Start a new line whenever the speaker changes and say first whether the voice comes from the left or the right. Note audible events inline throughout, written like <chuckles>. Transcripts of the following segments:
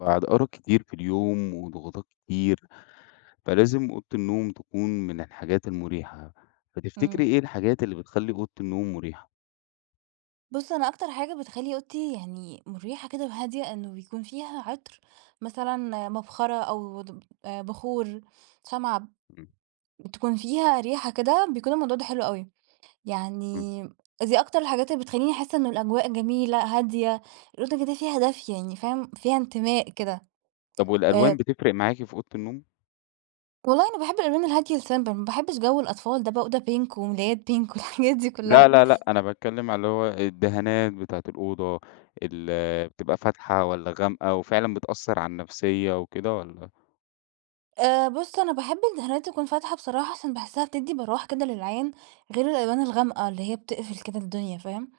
left: بعد أرق كتير في اليوم وضغوطات كتير، فلازم أوضة النوم تكون من الحاجات المريحة، فتفتكري
right: امم.
left: إيه الحاجات اللي بتخلّي أوضة النوم مريحة؟
right: بص أنا أكتر حاجة بتخلّي أوضتي يعني مُريحة كده وهادية إنه بيكون فيها عطر مثلًا مبخرة أو دوب بخور، شمعة ب
left: امم.
right: بتكون فيها ريحة كده بيكون الموضوع ده حلو أوي
left: امم.
right: يعني دي أكتر الحاجات اللي بتخلّيني أحسّ إن الأجواء جميلة هادية الأوضة كده فيها دفء يعني فاهم؟ فيها إنتماء كده
left: طب والألوان
right: آآ
left: بتفرق معاكِ في أوضة النوم؟
right: والله أنا باحب الألوان الهادية الsimple ما باحبش جو الأطفال ده بقى أوضة pink وملايات pink والحاجات دي
left: لا،
right: كلها.
left: لا، لأ أنا باتكلم على اللي هو الدهانات بتاعة الأوضة اللي بتبقى فاتحة والّا غامقة وفعلًا بتأثر على النفسية وكده والّا؟
right: آآ بص أنا باحب الدهانات تكون فاتحة بصراحة عشان باحسها بتدي براح كده للعين غير الألوان الغامقة اللي هي بتقفل كده الدنيا فاهم؟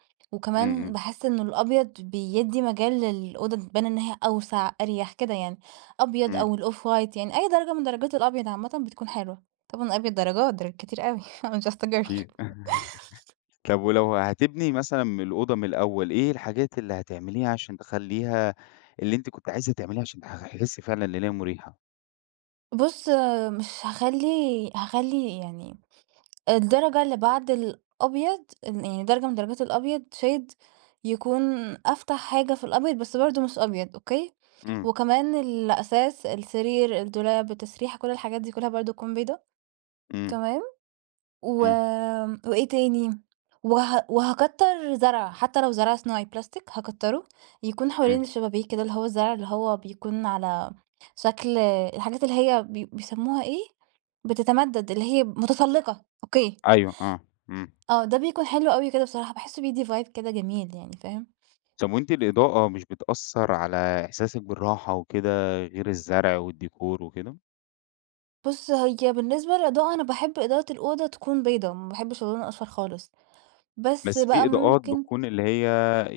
left: امم،
right: وكمان
left: امم.
right: باحس إنه الأبيض بيدي مجال للأوضة تبان إن هي أوسع أريح كده يعني أبيض
left: امم.
right: أو ال off white يعني أي درجة من درجات الأبيض عامةً بتكون حلوة. طبعًا الأبيض درجات، درجات كتير أوي I'm just a girl <laughs>
left: أكيد <chuckles> طب ولو هتبني مثلًا من الأوضة من الأول إيه الحاجات اللي هتعمليها عشان تخلّيها اللي أنتِ كنتِ عايزة تعمليه عشان تحسي فعلًا إن هي مُريحة؟
right: بص مش هاخلي هاخلي يعني درجة اللي بعد الأبيض ال يعني درجة من درجات الأبيض shade يكون أفتح حاجة في الأبيض بس برضه مش أبيض، أوكي؟
left: امم.
right: وكمان الأساس، السرير، الدولاب، التسريحة، كل الحاجات دي كلها برضه تكون بيضا
left: امم.
right: تمام؟ و
left: امم.
right: وإيه تاني وه وهاكتر زرع، حتى لو زرع صناعي بلاستيك هاكتره يكون حوالين
left: امم.
right: الشبابيك كده اللي هو الزرع اللي هو بيكون على شكل الحاجات اللي هي بي بيسموها إيه، بتتمدد اللي هي متسلقة، أوكي.
left: أيوه آه، امم.
right: آه، ده بيكون حلو أوي كده بصراحة، باحسه بيدي vibe كده جميل يعني، فاهم؟
left: طب وأنتِ الإضاءة مش بتأثر على إحساسك بالراحة وكده، غير الزرع والديكور وكده؟
right: بص، هي بالنسبة للإضاءة أنا باحب إضاءة الأوضة تكون بيضا، ما باحبش اللون الأصفر خالص. بس
left: بس
right: بقى
left: في إضاءات
right: ممكن
left: بتكون اللي هي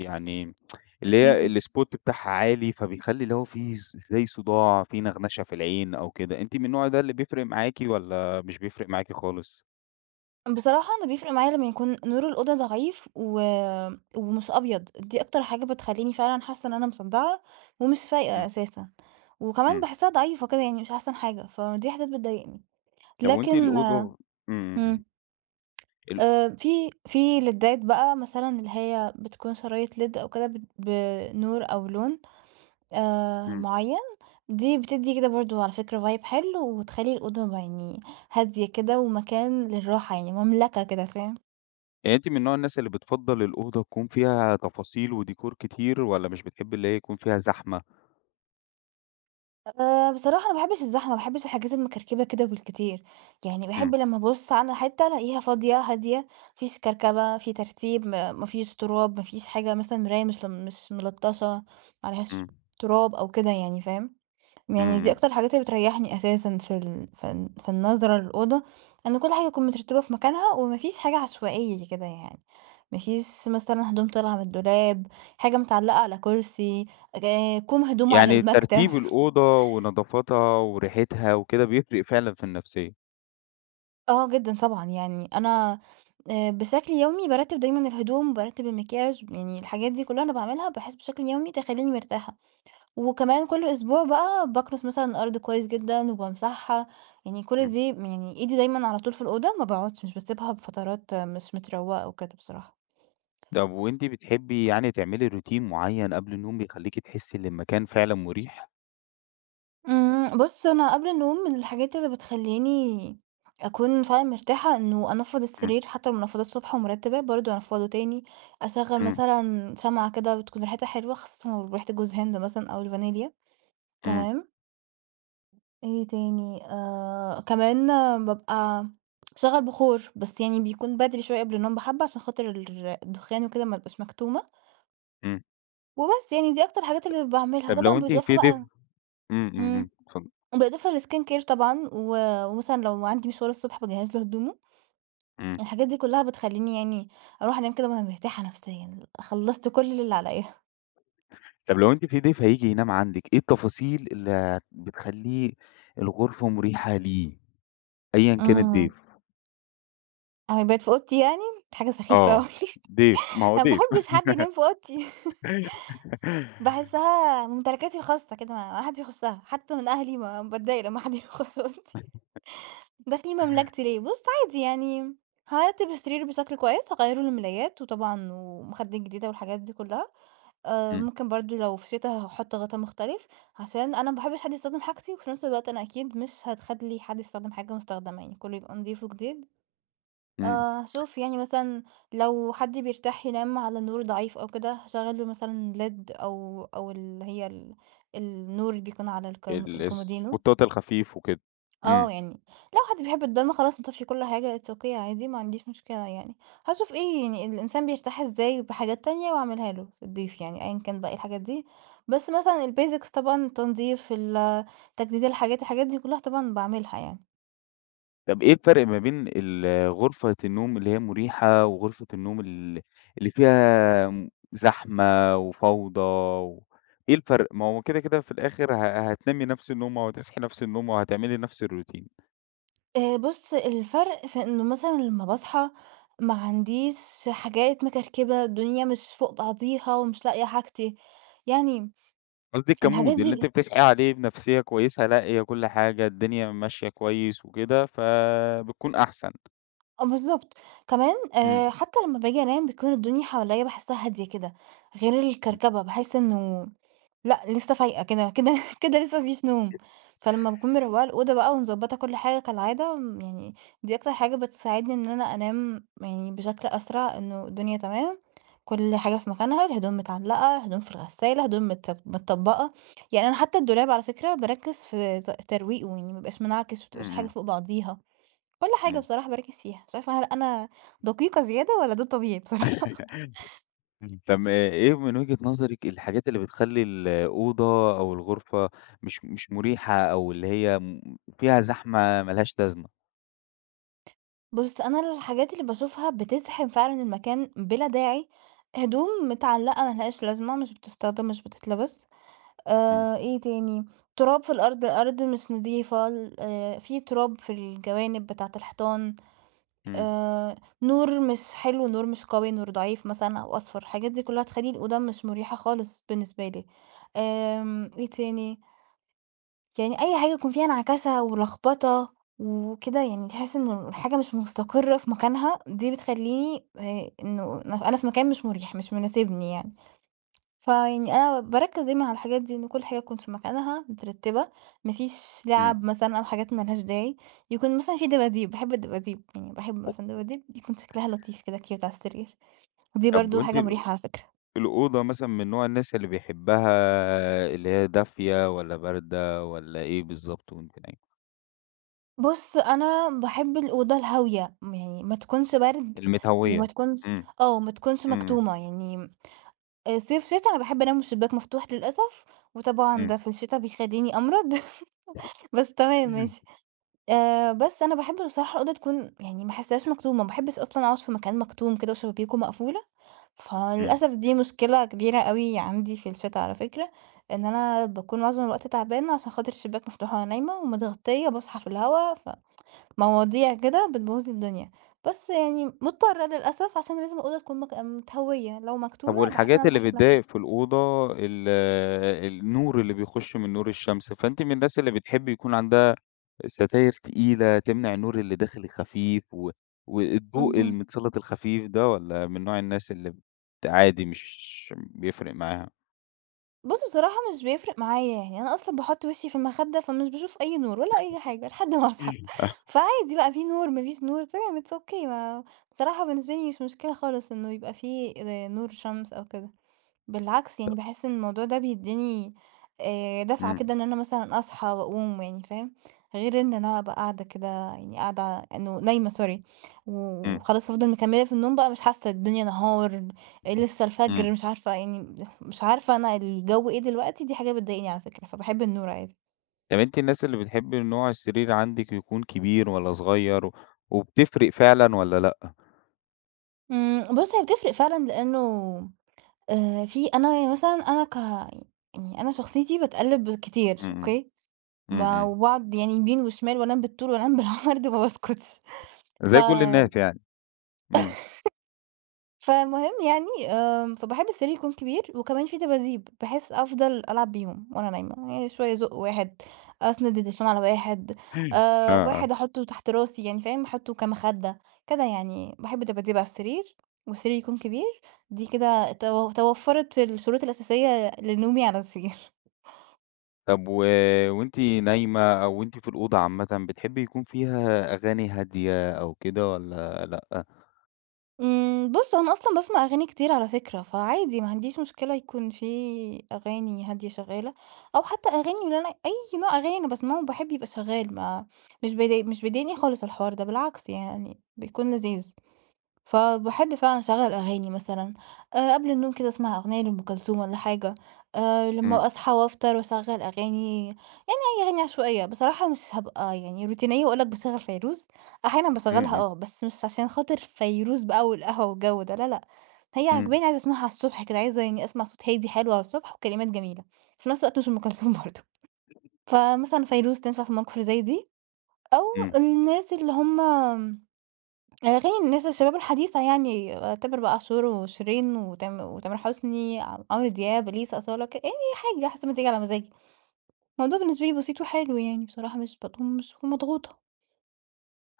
left: يعني <tsk> اللي هي
right: امم.
left: الspot بتاعها عالي فبيخلي اللي هو في ز زي صداع، في نغمشة في العين أو كده، أنتِ من النوع ده اللي بيفرق معاكِ، والّا مش بيفرق معاكِ خالص؟
right: بصراحة أنا بيفرق معايا لمّا يكون نور الأوضة ضعيف، و ومش أبيض. دي أكتر حاجة بتخلّيني فعلًا حاسّة إن أنا مصدعة ومش فايقة
left: إمم.
right: أساسًا، وكمان
left: إمم.
right: باحسّها ضعيفة كده يعني مش أحسن حاجة، فدي حاجات بتضايقني.
left: طب وأنتِ
right: لكن
left: الأوضة إمم، إمم.
right: إمم.
left: ال
right: آآ، في في ليدات بقى مثلًا اللي هي بتكون شرايط led أو كده، بت بنور أو لون آآ،
left: إمم.
right: معيّن، دي بتدّي كده برضو على فكرة vibe حلو، وتخلّي الأوضة يعني هادية كده ومكان للراحة، يعني مملكة كده فاهم؟
left: يعني أنتِ من نوع الناس اللي بتفضل الأوضة تكون فيها تفاصيل وديكور كتير، والّا مش بتحبي اللي هي يكون فيها زحمة؟
right: آآ، بصراحة أنا ما باحبش الزحمة، ما باحبش الحاجات المكركبة كده بالكتير، يعني
left: إمم.
right: باحب لمّا أبُص على حتّة ألاقيها فاضية، هادية، ما فيش كركبة، في ترتيب، م ما فيش تراب، ما فيش حاجة مثلًا مرايا مش مش ملطشة، ما عليهاش
left: إمم.
right: تراب أو كده يعني فاهم؟ يعني
left: إمم،
right: دي
left: إمم.
right: أكتر الحاجات اللي بتريحني أساسًا في ال في ال في النظرة للأوضة، إن كل حاجة نكون مترتبة في مكانها، وما فيش حاجة عشوائية زي كده يعني، ما فيش مثلًا هدوم طالعة من الدولاب، حاجة متعلقة على كرسي، ك كوم هدوم على
left: يعني
right: المكتب.
left: ترتيب الأوضة ونظافتها وريحتها وكده بيفرق فعلًا في النفسيّة؟
right: آه، جدًا، طبعًا. يعني أنا، آآ، بشكل يومي بارتب دايمًا الهدوم، بارتب المكياج، يعني الحاجات دي كلها أنا باعملها، بحيث بشكل يومي تخليني مرتاحة. وكمان كل أسبوع بقى باكنس مثلًا الأرض كويس جدًا وبامسحها، يعني كل
left: امم.
right: دي يعني إيدي دايمًا على طول في الأوضة، ما باقعدش، مش باسيبها بفترات مش متروقة وكده بصراحة.
left: طب وأنتِ بتحبي يعني تعملي روتين معين قبل النوم، بيخليكي تحسي إن المكان فعلًا مريح؟
right: امم، بُصّ أنا قبل النوم من الحاجات اللي بتخليني أكون فعلًا مرتاحة، إنه أنفّض
left: امم.
right: السرير، حتى لو منفضاه الصبح ومرتباه، برضه أنفّضه تاني. أشغل
left: امم.
right: مثلًا شمعة كده بتكون ريحتها حلوة، خاصةً لو ريحة جوز هند مثلًا أو الفانيليا،
left: امم.
right: تمام؟ إيه تاني، آآ، كمان بابقى أشغّل بخور، بس يعني بيكون بدري شوية قبل النوم بحبّة، عشان خاطر الدخان وكده، ما أبقاش مكتومة.
left: امم.
right: وبس، يعني دي أكتر الحاجات اللي ل باعملها.
left: طب، لو
right: طبعًا
left: أنتِ
right: بالإضافة
left: في ضيف
right: بقى
left: امم، امم،
right: امم،
left: امم، اتفض
right: وبالإضافة للskin care طبعًا، و ومثلًا لو عندي مشوار الصبح باجهز له هدومه.
left: امم.
right: الحاجات دي كلها بتخليني يعني أروح أنام كده وأنا مرتاحة نفسيًا، خلصت كل اللي عليَّ.
left: طب لو أنتِ في ضيف هييجي ينام عندِك، إيه التفاصيل اللي بتخلي الغرفة مريحة ليه أيًا كان
right: آه.
left: الضيف؟
right: هيبات في أوضتي يعني؟ دي حاجة سخيفة
left: آه
right: أوي
left: ضيف، ما
right: <laughs>
left: هو
right: أنا ما
left: ضيف.
right: باحبش حد ينام في أوضتي. <laughs>
left: <laughs>
right: باحسها ممتلكاتي الخاصة كده ما حدش يخشها، حتى من أهلي ما باتضايق لما حد يخش أوضتي.
left: <chuckles>
right: داخلين مملكتي ليه؟ بُص عادي يعني هارتب السرير بشكل كويس، هاغيَّر له الملايات، وطبعًا ومخدات جديدة والحاجات دي كلها. آآ
left: امم.
right: ممكن برضه لو في شتا، هاحط غطا مختلف، عشان أنا ما باحبش حد يستخدم حاجتي، وفي نفس الوقت أنا أكيد مش هتخلي حد يستخدم حاجة مستخدمة يعني كله يبقى نضيف وجديد، آآ
left: امم.
right: هاشوف يعني مثلًا لو حد بيرتاح ينام على نور ضعيف أو كده، هاشغّل له مثلًا Led أو أو اللي هي ال النور اللي بيكون على الكم
left: ال-
right: الكومودينو
left: السبوتات الخفيف وكده،
right: آه
left: امم.
right: يعني لو حد بيحب الضلمة، خلاص نطفِّي كل حاجة it's okay عادي، ما عنديش مشكلة يعني. هاشوف إيه يعني الإنسان بيرتاح إزاي بحاجات تانية، وأعملها له الضيف يعني أيًا كان بقي إيه الحاجات دي، بس مثلًا الbasics طبعًا التنضيف، ال تجديد الحاجات، الحاجات دي كلها طبعًا باعملها يعني.
left: طب إيه الفرق ما بين ال-‑ غرفة النوم اللي هي مريحة، وغرفة النوم ال‑ اللي فيها م زحمة وفوضى و إيه الفرق؟ ما هو كده كده في الآخر ه‑ ه‑ هتنامي نفس النومة وهتصحي نفس النومة، وهتعملي نفس الroutine؟
right: آآ، بُص الفرْق في إنه مثلًا لما باصحى ما عنديش حاجات مكركبة، الدنيا مش فوق بعضيها ومش لاقية حاجتي، يعني
left: قصدك
right: الحاجات
left: كmood اللي أنتِ
right: دي
left: بتصحي عليه بنفسية كويسة، لاقية كل حاجة، الدنيا ماشية كويس وكده فبتكون أحسن.
right: آه بالضبط. كمان آآ،
left: امم.
right: حتى لما باجي أنام بتكون الدنيا حواليَّا باحسّها هادية كده، غير
left: <unintelligible>
right: الكركبة، باحس إنّه لأ، لسه فايقة كده كده كده لسه ما فيش نوم.
left: <unintelligible>
right: فلما باكون مروَّقة الأوضة بقى ومضبَّطة كل حاجة كالعادة يعني، دي أكتر حاجة بتساعدني إن أنا أنام يعني بشكل أسرع. إنّه الدنيا تمام، كل حاجة في مكانها، الهدوم متعلقة، هدوم في الغسالة، هدوم مت‑ متطبقة. يعني أنا حتّى الدولاب على فكرة باركِّز في ت‑ ترويقه، يعني ما يبقاش منعكش، ما
left: امم،
right: تبقاش الحاجة
left: امم.
right: فوق بعضيها. كل حاجة
left: امم.
right: بصراحة باركّز فيها. مش عارفة هل أنا دقيقة زيادة والّا ده طبيعي بصراحة؟
left: <laughs> اهم، طب إيه إيه من وجهة نظرك الحاجات اللي بتخلّي الأوضة أو الغرفة مش مش مريحة، أو اللي هي م فيها زحمة ما لهاش لازمة؟
right: بص أنا الحاجات اللي باشوفها بتزحم فعلًا المكان، بلا داعي، هدوم متعلقة ما لهاش لازمة، مش بتستخدم، مش بتتلبس،
left: إمم.
right: آآ، إيه تاني، تراب في الأرض، الأرض مش نضيفة ال آآ، في تراب في الجوانب بتاعة الحيطان،
left: إمم.
right: آآ، نور مش حلو، نور مش قوي، نور ضعيف مثلًا أو أصفر، الحاجات دي كلها تخلي الأوضة مش مريحة خالص، بالنسبة لي. آمم إيه تاني، يعني أي حاجة يكون فيها نعكشة ولخبطة وكده، يعني تحس إن الحاجة مش مستقرة في مكانها، دي بتخلّيني آآ، إنه أنا في مكان مش مريح، مش مناسبني يعني. فيعني أنا باركز دايمًا على الحاجات دي إن كل حاجة تكون في مكانها، مترتبة، ما فيش لُعَب
left: إمم.
right: مثلًا أو حاجات ما لهاش داعي. يكون مثلًا في دباديب، باحب الدباديب، يعني باحب مثلًا دباديب بيكون شكلها لطيف كده cute على السرير، ودي
left: طب
right: برضه
left: وأنتِ
right: حاجة
left: ال
right: مريحة على فكرة.
left: الأوضة مثلًا من نوع الناس اللي بيحبها اللي هي دافية والّا باردة والّا إيه بالضبط، وأنتِ نايمة؟
right: بص، أنا باحب الأوضة الهاوية، م يعني ما تكونش برد وما
left: المتهّوية،
right: تكونش
left: إمم.
right: آه، ما تكونش
left: إمم.
right: مكتومة. يعني آآ، صيف، شتا، أنا باحب أنام والشباك مفتوح للأسف، وطبعًا
left: إمم.
right: ده في الشتا بيخليني أمرض، <laughs> بس تمام، ماشي.
left: <clears throat>
right: آآ، بس أنا باحب بصراحة الأوضة تكون يعني ما أحسهاش مكتومة، ما باحبش أصلًا أقعد في مكان مكتوم كده وشبابيكه مقفولة،
left: إمم.
right: فللأسف، دي مشكلة كبيرة أوي عندي في الشتاء على فكرة، إن أنا باكون معظم الوقت تعبانة، عشان خاطر الشباك مفتوح وأنا نايمة ومتغطية باصحى في الهواء ف مواضيع كده، بتبوظ لي الدنيا. بس يعني مضطرة للأسف، عشان لازم الأوضة تكون مك متهوية، لو
left: طب
right: مكتومة باحس إن أنا
left: والحاجات
right: مش
left: اللي
right: عارفة
left: بتضايق
right: أتنفس.
left: في الأوضة، ال النور اللي بيخش من نور الشمس. فأنتِ من الناس اللي بتحبي يكون عندها ستاير تقيلة، تمنع النور اللي داخل خفيف و والضوء
right: اهم.
left: المتسلط الخفيف ده والّا من نوع الناس اللي بت عادي مش بيفرق معاها؟
right: بص، بصراحة مش بيفرق معايا. يعني أنا أصلًا باحط وشي في المخدة فمش باشوف أي نور ولا أي حاجة لحد ما أصحى.
left: إمم. <unintelligible>
right: فعادي بقى، في نور، ما فيش نور تمام، it's okay ما بصراحة بالنسبة لي مش مشكلة خالص إنه يبقى في زي نور شمس أو كده. بالعكس، يعني
left: طب
right: باحس إن الموضوع ده بيديني آآ دفعة
left: إمم.
right: كده، إن أنا مثلًا أصحى وأقوم يعني، فاهم؟ غير إن أنا أبقى قاعدة كده يعني قاعدة ع إنه نايمة sorry،
left: إمم.
right: وخلاص أفضل مكملة في النوم بقى مش حاسة الدنيا نهار، لسه
left: إمم.
right: الفجر مش عارفة يعني، مش عارفة أنا الجو إيه دلوقتي. دي حاجة بتضايقني على فكرة، فباحب النور عادي.
left: طب أنتِ الناس اللي بتحبي نوع السرير عندِك يكون كبير والّا صغير؟ وبتفرق فعلًا والّا لأ؟
right: إمم، بص، هي بتفرق فعلًا لأنه آآ في أنا يعني مثلًا أنا ك يعني أنا شخصيتي باتقلب كتير
left: إمم إمم.
right: أوكي،
left: إمم
right: ما
left: إمم.
right: وباقعد يعني يمين وشمال وأنام بالطول وأنام بالعرض ما باسكتش ف
left: زي كل
right: <laughs>
left: الناس يعني، إمم.
right: فالمهم يعني، آآ فباحب السرير يكون كبير وكمان في دباديب، بحيث أفضل ألعب بيهم وأنا نايمة، يعني شوية ازق واحد، أسند التليفون على واحد،
left: <unintelligible> آه،
right: آآ
left: آه.
right: واحد أحطه تحت راسي يعني فاهم؟ أحطه كمخدة، كده يعني باحب دباديب على السرير، والسرير يكون كبير. دي كده تو توفرت الشروط الأساسية لنومي على السرير. <chuckles>
left: طب و وأنتِ نايمة أو وأنتِ في الأوضة عامةً بتحبي يكون فيها أغاني هادية أو كده والّا لأ؟
right: امم بُص هو أنا أصلًا باسمع أغاني كتير على فكرة، فعادي ما عنديش مشكلة يكون في أغاني هادية شغالة، أو حتى أغاني اللي أنا أي نوع أغاني أنا باسمعه باحب يبقى شغال ما مش بي مش بيضايقني خالص الحوار ده بالعكس يعني بيكون لذيذ. فباحب فعلًا اشغل أغاني مثلًا آآ قبل النوم كده أسمع أغنية لأم كلثوم والّا حاجة، آآ
left: امم.
right: لما أصحى وأفطر وأشغل أغاني يعني أي أغاني عشوائية، بصراحة مش هابقى يعني روتينية وأقول لَك باشغل فيروز أحيانًا
left: امم
right: باشغلها
left: امم.
right: آه بس مش عشان خاطر فيروز بقى والقهوة والجو ده لا لأ، هي
left: امم.
right: عاجباني عايزة أسمعها على الصبح كده عايزة يعني أسمع صوت هادي حلو على الصبح وكلمات جميلة، وفي نفس الوقت مش أم كلثوم برضه
left: <unintelligible>
right: فمثلًا فيروز تنفع في المواقف اللي زي دي، أو
left: امم.
right: الناس اللي هم أغاني الناس الشباب الحديثة يعني تامر بقى عاشور وشيرين وتام وتامر حسني، ع عمرو دياب، اليسا، أصالة ك أي حاجة حسب ما تيجي على مزاجي. الموضوع بالنسبة لي بسيط وحلو يعني بصراحة مش <unintelligible> مضغوطة.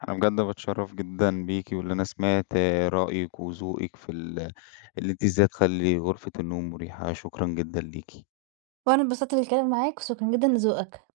left: أنا بجد باتشرف جدًا بيكِ، وإن أنا سمعت رأيِك وذوقِك في ال اللي أنتِ ازاي تخلي غرفة النوم مريحة شكرًا جدًا ليكِ.
right: وأنا اتبسطت بالكلام معاك وشكرًا جدًا لذوقك.